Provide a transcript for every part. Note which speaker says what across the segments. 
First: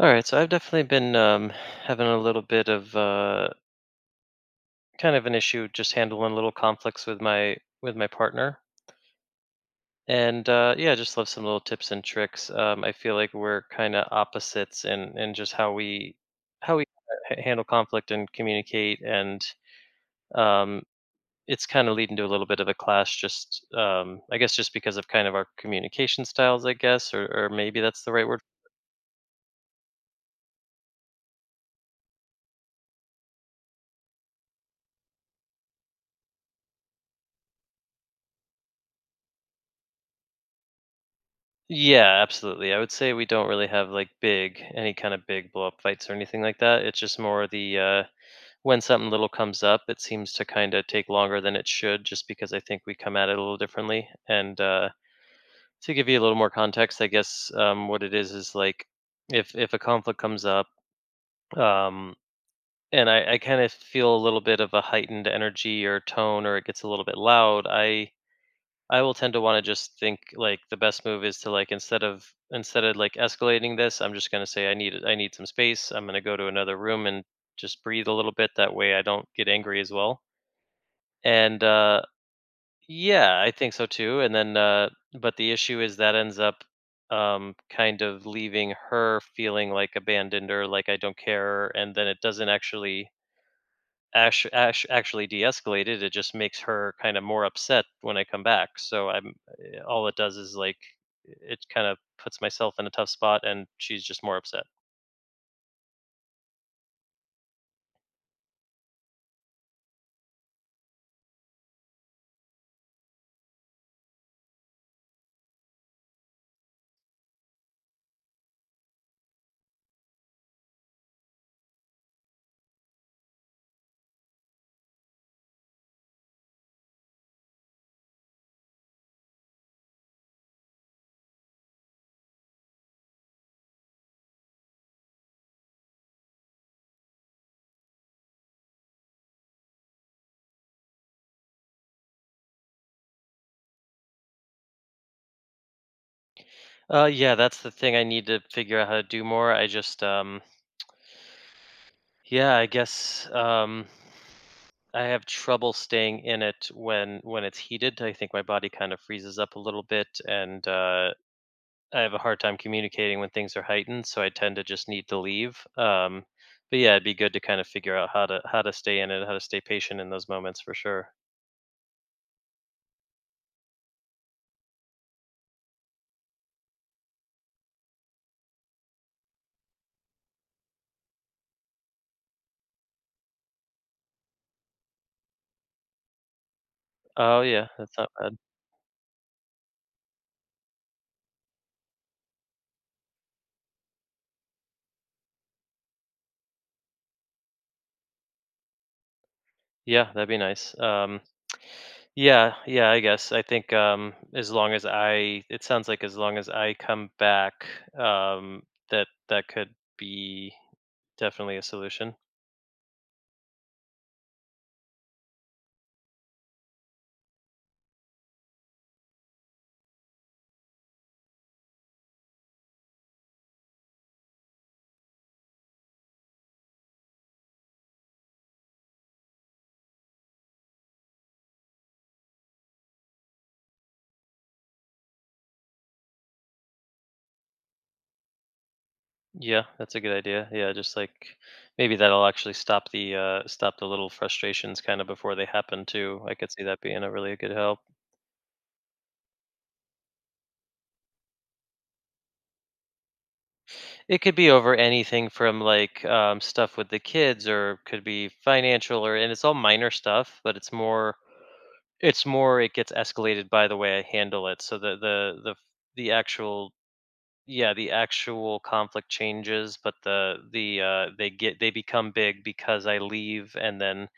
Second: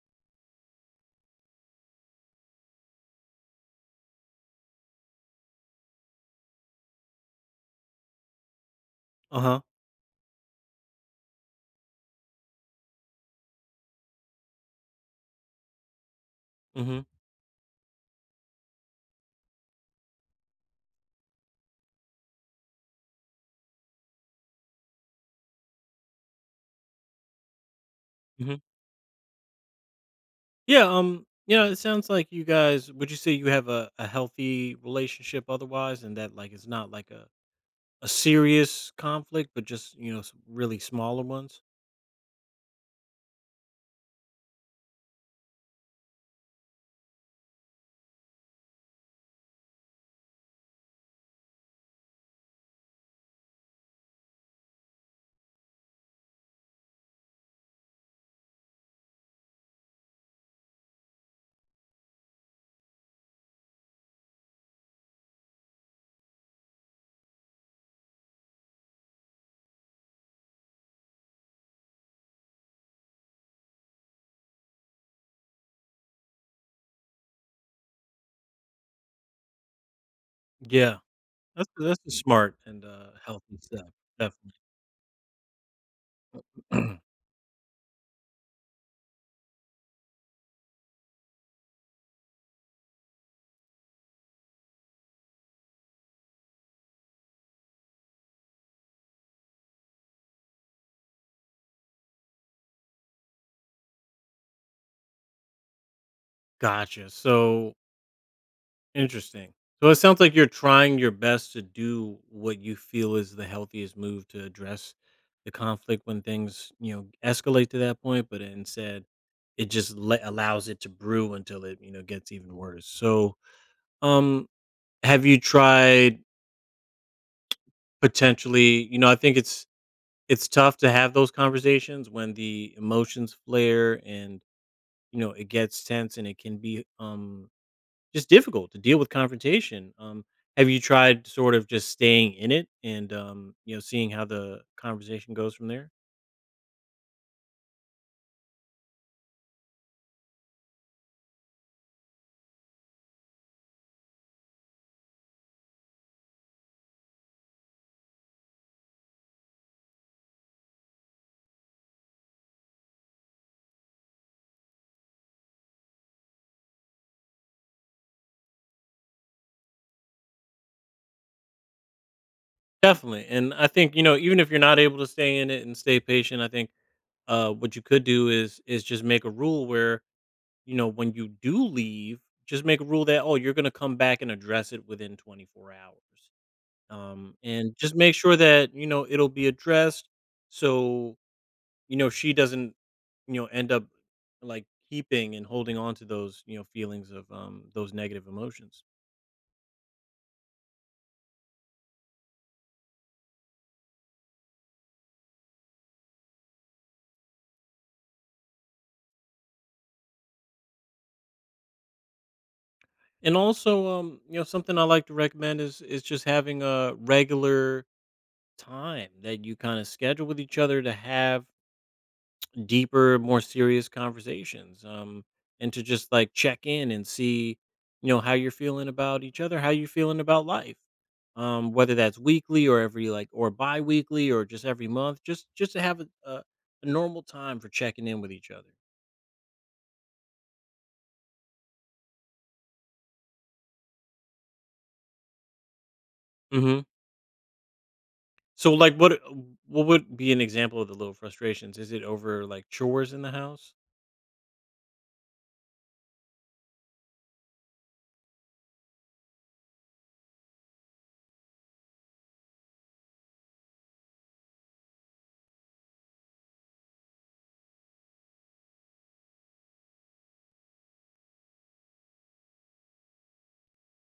Speaker 1: All right, so I've definitely been having a little bit of kind of an issue just handling little conflicts with my partner,
Speaker 2: Uh-huh.
Speaker 1: and yeah, I just love some little tips and tricks. I feel like we're kind of opposites in just how we how we
Speaker 2: Mhm.
Speaker 1: h- handle conflict and communicate, and um, it's kind of leading to a little bit of a clash. Just I guess just because of kind of our communication styles, I guess, or maybe that's the right word.
Speaker 2: Mhm. Yeah, it sounds like you guys would you say you have a healthy relationship otherwise and that like it's not like a serious conflict, but just, some really smaller ones?
Speaker 1: Yeah, absolutely. I would say we don't really have like big any kind of big blow up fights or anything like that. It's just more the when something little comes up, it seems to kind of take longer than it should just because I think we come at it a little differently. And to give you a little more context, I guess what it is like if a conflict comes up, um and I kind of feel a little bit of a heightened energy or tone, or it gets a little bit loud. I will tend to want to just think like the best move is to, like, instead of like escalating this, I'm just going to say I need some space. I'm going to go to another room and just breathe a little bit, that way I don't get angry as well.
Speaker 2: Yeah.
Speaker 1: And
Speaker 2: That's a smart and
Speaker 1: yeah, I
Speaker 2: healthy
Speaker 1: think so
Speaker 2: step,
Speaker 1: too. And
Speaker 2: definitely.
Speaker 1: then but the issue is that ends up kind of leaving her feeling like abandoned or like I don't care, and then it doesn't actually ash, ash actually de-escalated. It just makes her kind of more upset when I come back. So I'm, all it does is, like, it kind of puts myself in a tough spot, and she's just more upset.
Speaker 2: Gotcha. So. Interesting. So it sounds like you're trying your best to do what you feel is the healthiest move to address the conflict when things, escalate to that point, but instead it just allows it to brew until it, gets even worse. So, um have you tried potentially, I think it's tough to have those conversations when the emotions flare and, it gets tense and it can be just difficult to deal with confrontation. Have you tried sort of just staying in it and seeing how the conversation goes from there?
Speaker 1: Yeah, that's the thing I need to figure out how to do more. I just, yeah, I guess, I have trouble staying in it when it's heated. I think my body kind of freezes up a little bit, and I have a hard time communicating when things are heightened, so I tend to just need to leave. But yeah, it'd be good to kind of figure out how to stay in it, how to stay patient in those moments for sure.
Speaker 2: Definitely, and I think even if you're not able to stay in it and stay patient, I think what you could do is just make a rule where when you do leave, just make a rule that oh you're going to come back and address it within 24 hours,
Speaker 1: Oh yeah,
Speaker 2: and
Speaker 1: that's
Speaker 2: just
Speaker 1: not
Speaker 2: make sure
Speaker 1: bad.
Speaker 2: that it'll be addressed. So, she doesn't, end up like keeping and holding on to those, feelings of those negative emotions.
Speaker 1: Yeah, that'd be nice. Yeah, yeah, I guess I think, as long as it sounds like, as long as I come back, um, that could be definitely a solution.
Speaker 2: And also, something I like to recommend is just having a regular time that you kind of schedule with each other to have deeper, more serious conversations, and to just like check in and see, how you're feeling about each other, how you're feeling about life, whether that's weekly or every like or bi-weekly or just every month, just to have a normal time for checking in with each other.
Speaker 1: Yeah, that's a good idea. Yeah, just like maybe that'll actually stop the little frustrations kind of before they happen too. I could see that
Speaker 2: Hmm.
Speaker 1: being a really good help.
Speaker 2: So, like, what would be an example of the little frustrations? Is it over like chores in the house?
Speaker 1: It could be over anything from like stuff with the kids, or could be financial, or and it's all minor stuff, but it's more, it gets escalated by the way I handle it. So the actual, yeah, the actual conflict changes, but they become big because I leave, and then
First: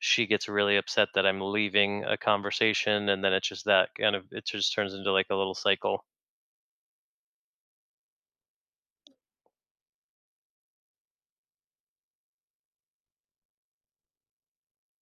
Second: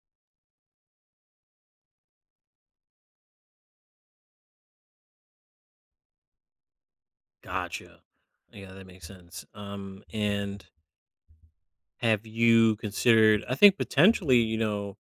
Speaker 1: she gets really upset that I'm leaving a conversation, and then it's just that kind of, it just turns into like a little cycle.
Speaker 2: Gotcha. Yeah, that makes sense. And have you considered? I think potentially,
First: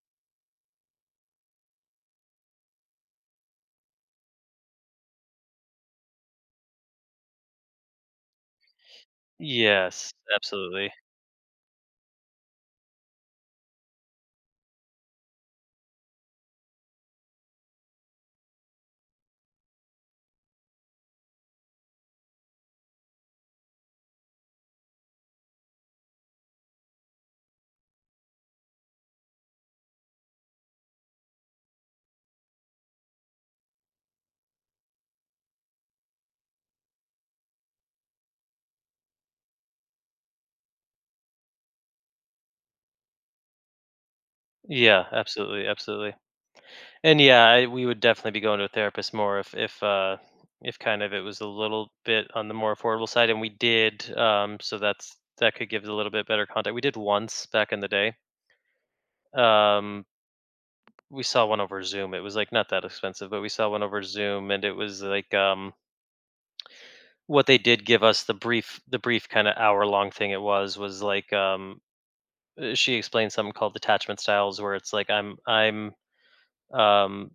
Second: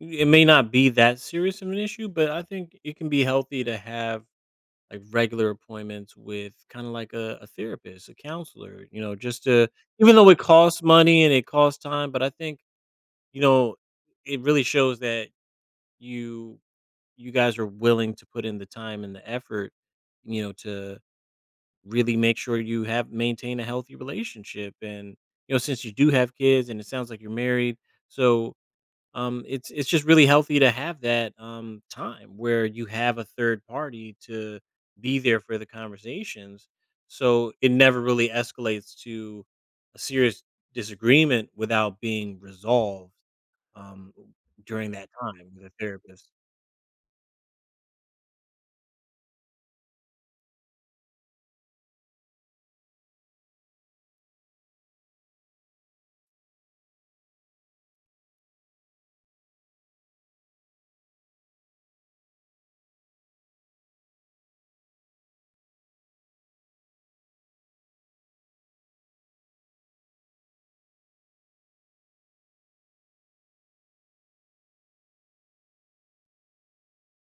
Speaker 2: it may not be that serious of an issue, but I think it can be healthy to have like regular appointments with kind of like a therapist, a counselor,
Speaker 1: Yes,
Speaker 2: even though it costs
Speaker 1: absolutely.
Speaker 2: money and it costs time, but I think, you know, it really shows that you, you guys are willing to put in the time and the effort, to really make sure you have maintain a healthy relationship. And, since you do have kids and it sounds like you're married, so it's just really healthy to have that time where you have a third party to be there for the conversations, so it never really escalates to a serious disagreement without being resolved um, during
Speaker 1: Yeah,
Speaker 2: that time with
Speaker 1: absolutely,
Speaker 2: a
Speaker 1: absolutely.
Speaker 2: therapist.
Speaker 1: And yeah, we would definitely be going to a therapist more if kind of it was a little bit on the more affordable side, and we did. So that could give us a little bit better contact. We did once back in the day. Um, we saw one over Zoom. It was like not that expensive, but we saw one over Zoom, and it was like, what they did give us, the brief kinda hour-long thing it was like, she explained something called detachment styles where it's like, um,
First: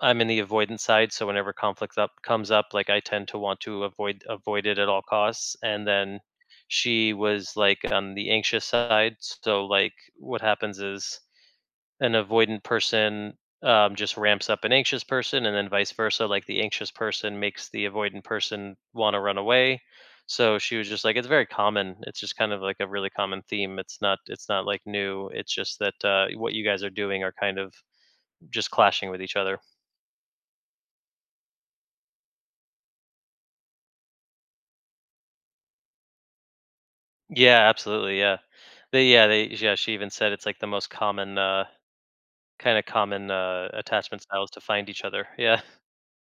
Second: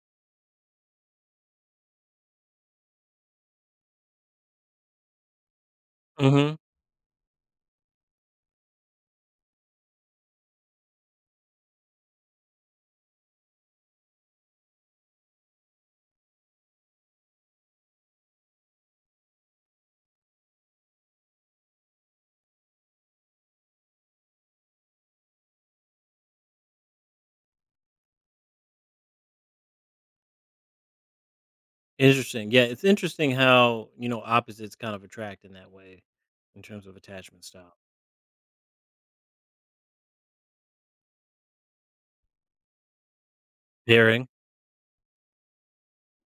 Speaker 1: I'm in the avoidance side, so whenever conflict up comes up, like, I tend to want to avoid it at all costs, and then
Speaker 2: Hmm.
Speaker 1: she was, like, on the anxious side, so, like, what happens is an avoidant person, just ramps up an anxious person, and then vice versa. Like, the anxious person makes the avoidant person want to run away. So she was just like, it's very common. It's just kind of like a really common theme. It's not. It's not like new. It's just that, what you guys are doing are kind of just clashing with each other.
Speaker 2: Interesting. Yeah, it's interesting how opposites kind of attract in that way, in terms of attachment
Speaker 1: Yeah,
Speaker 2: style.
Speaker 1: absolutely. Yeah, they. Yeah, they. Yeah, she even said it's like the most common. Kind of common, attachment
Speaker 2: Pairing.
Speaker 1: styles to find each other. Yeah,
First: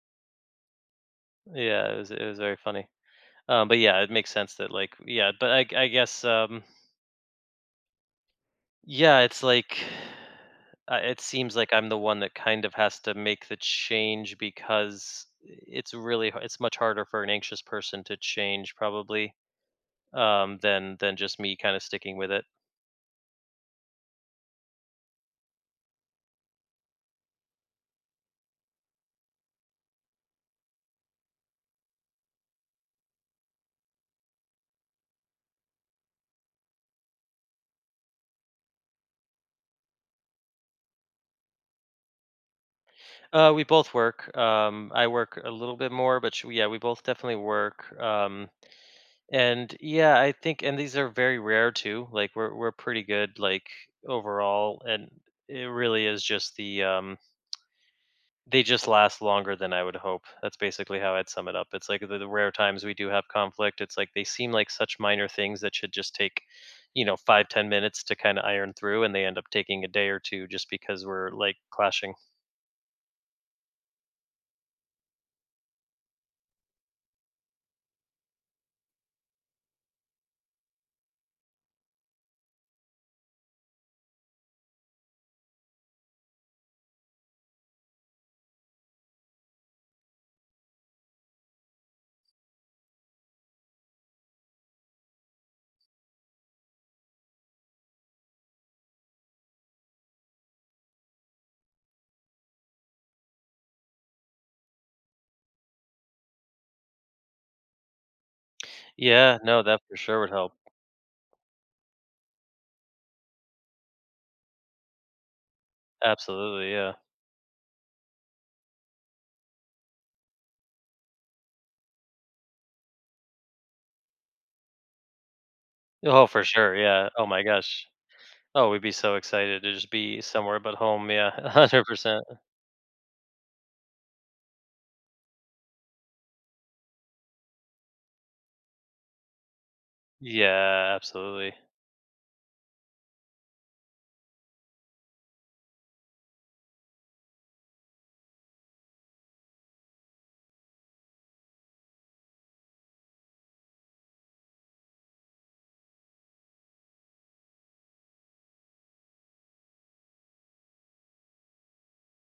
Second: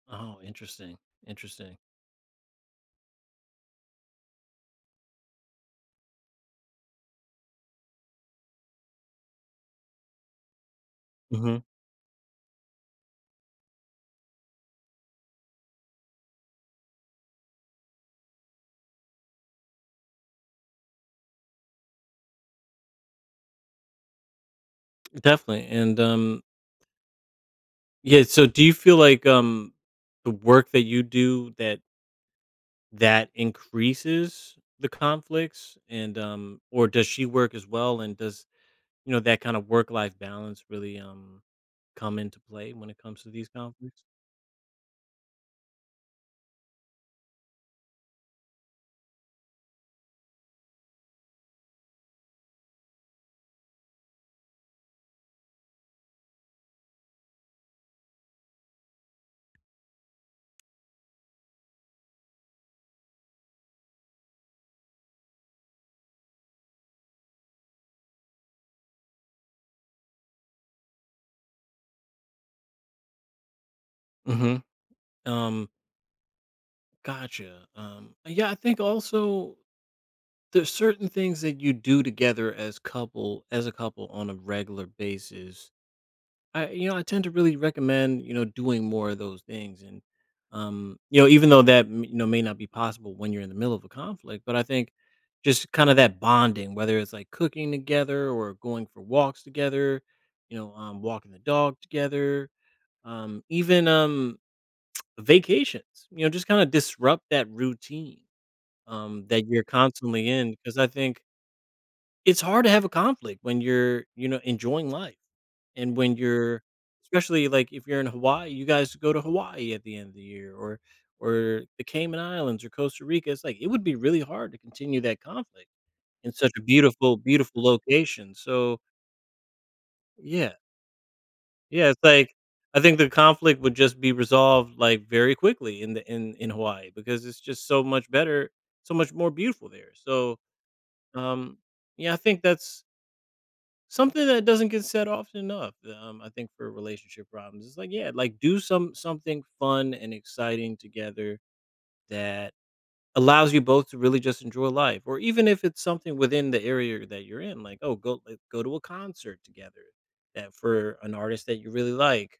Speaker 2: Oh, interesting. Interesting.
Speaker 1: yeah. It was very funny. But yeah, it makes sense that, like, yeah, but I guess yeah, it's like, it seems
Speaker 2: Hmm.
Speaker 1: like I'm the one that kind of has to make the change because it's much harder for an anxious person to change, probably, than just me kind of sticking with it.
Speaker 2: Definitely. And yeah, so do you feel like, the work that you do that increases the conflicts and, or does she work as well, and does, that kind of work-life balance really, come into play when it comes to these
Speaker 1: We both
Speaker 2: conflicts?
Speaker 1: work. I work a little bit more, but yeah, we both definitely work. And yeah, I think, and these are very rare too. Like, we're pretty good, like, overall, and it really is just they just last longer than I would hope. That's basically how I'd sum it up. It's like the rare times we do have conflict, it's like they seem like such minor things that should just take, you know, 5, 10 minutes to kind of iron through, and they end up taking a day or two just because we're, like, clashing.
Speaker 2: Mhm. Um, gotcha, yeah, I think also there's certain things that you do together as a couple on a regular basis. I tend to really recommend, doing more of those things and even though that may not be possible when you're in the middle of a conflict, but I think just kind of that bonding, whether it's like cooking together or going for walks together, walking the dog together, even vacations, just kind of disrupt that routine
Speaker 1: Yeah,
Speaker 2: that
Speaker 1: no,
Speaker 2: you're
Speaker 1: that for sure
Speaker 2: constantly
Speaker 1: would
Speaker 2: in.
Speaker 1: help.
Speaker 2: Because I think it's hard to have a conflict when you're, enjoying life and when you're
Speaker 1: Absolutely, yeah.
Speaker 2: especially, like, if you're in Hawaii, you guys go to Hawaii at the end of the year or the Cayman Islands or Costa Rica, it's like, it would be really hard to continue that conflict
Speaker 1: Oh,
Speaker 2: in
Speaker 1: for
Speaker 2: such a
Speaker 1: sure, yeah.
Speaker 2: beautiful,
Speaker 1: Oh my
Speaker 2: beautiful
Speaker 1: gosh.
Speaker 2: location,
Speaker 1: Oh,
Speaker 2: so
Speaker 1: we'd be so excited to just be
Speaker 2: yeah.
Speaker 1: somewhere but home. Yeah,
Speaker 2: Yeah, it's
Speaker 1: 100%.
Speaker 2: like, I think the conflict would just be resolved, like, very quickly in the in Hawaii because it's just so much better, so much more beautiful there, so,
Speaker 1: Yeah, absolutely.
Speaker 2: um, yeah, I think that's something that doesn't get said often enough, I think for relationship problems. It's like, yeah, like do something fun and exciting together that allows you both to really just enjoy life. Or even if it's something within the area that you're in, like, oh, go to a concert together that for an artist that you really like,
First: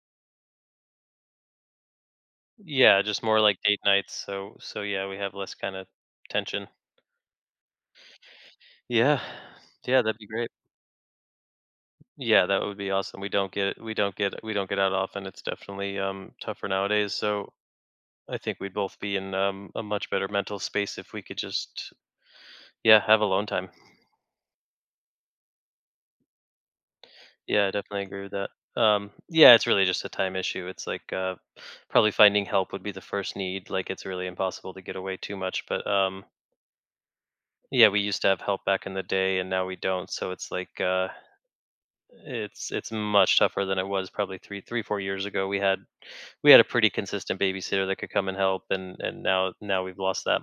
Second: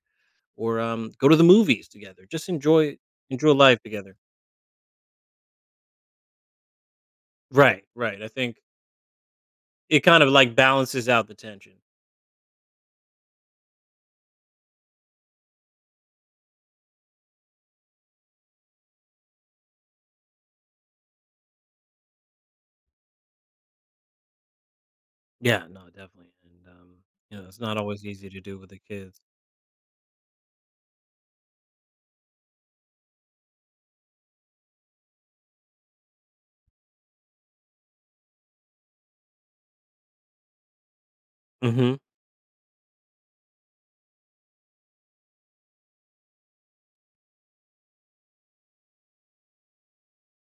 Speaker 2: or go to the movies together. Just enjoy
Speaker 1: Yeah, just more
Speaker 2: enjoy
Speaker 1: like
Speaker 2: life
Speaker 1: date nights.
Speaker 2: together.
Speaker 1: So yeah, we have less kind of tension.
Speaker 2: Right, right. I think
Speaker 1: Yeah,
Speaker 2: it
Speaker 1: yeah, that'd
Speaker 2: kind
Speaker 1: be
Speaker 2: of
Speaker 1: great.
Speaker 2: like balances out the tension.
Speaker 1: Yeah, that would be awesome. We don't get we don't get we don't get out often. It's definitely tougher nowadays. So I think we'd both be in, a much better mental space if we could just, yeah, have alone time.
Speaker 2: Yeah, no, definitely. And it's
Speaker 1: Yeah, I
Speaker 2: not
Speaker 1: definitely
Speaker 2: always
Speaker 1: agree
Speaker 2: easy
Speaker 1: with
Speaker 2: to
Speaker 1: that.
Speaker 2: do with the kids.
Speaker 1: Yeah, it's really just a time issue. It's like, probably finding help would be the first need. Like, it's really impossible to get away too much. But, yeah, we used to have help back in the day, and now we don't. So it's like,
Speaker 2: Mhm.
Speaker 1: it's much tougher than it was probably three four years ago. We had a pretty consistent babysitter that could come and help, and now we've lost that.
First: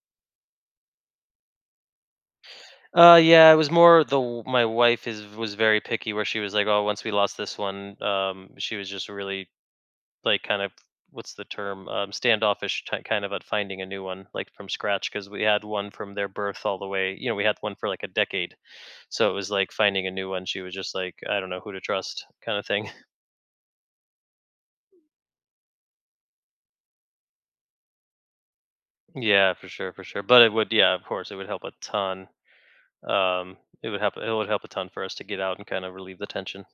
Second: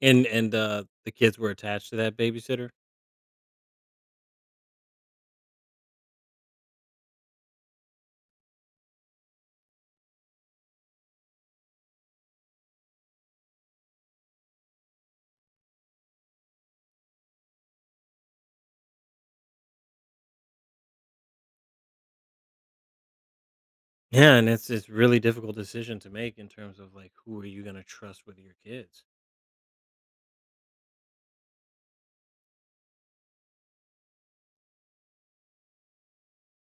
Speaker 2: And, the kids were attached to that babysitter?
Speaker 1: Yeah, it was more my wife is was very picky, where she was like, oh, once we lost this one, she was just really, like, kind of, what's the term, standoffish, kind of at finding a new one, like, from scratch, because we had one from their birth all the way, you know, we had one for like a decade. So it was like finding a new one, she was just like, I don't know who to trust kind of thing.
Speaker 2: Yeah, and it's really difficult decision to make in terms of, like, who are you gonna trust with your kids.
Speaker 1: Yeah, for sure, for sure, but it would, yeah, of course it would help a ton. um it would help a ton for us to get out and kind of relieve the tension.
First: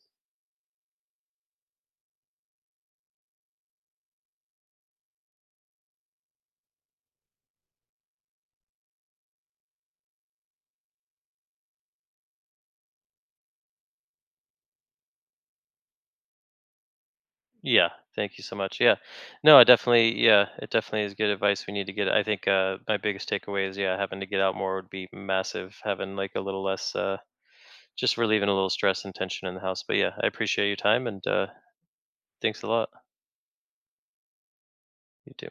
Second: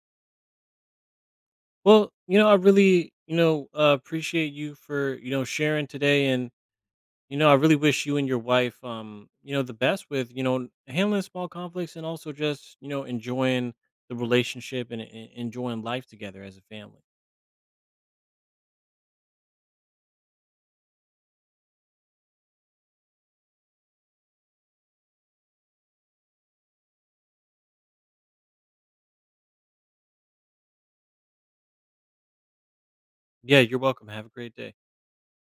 Speaker 2: Well, I really, appreciate you for, sharing today, and, I really wish you and your wife, the best with, handling small conflicts and also just, enjoying the relationship and en enjoying life together as a family.
Speaker 1: Yeah, thank you so much. Yeah, no, I definitely, yeah, it definitely is good advice. We need to get, I think, my biggest takeaway is, yeah, having to get out more would be massive, having like a little less, just relieving a little stress and tension in the house. But yeah, I appreciate your time, and thanks a lot.
Speaker 2: Yeah, you're welcome. Have a great day.
Speaker 1: You too.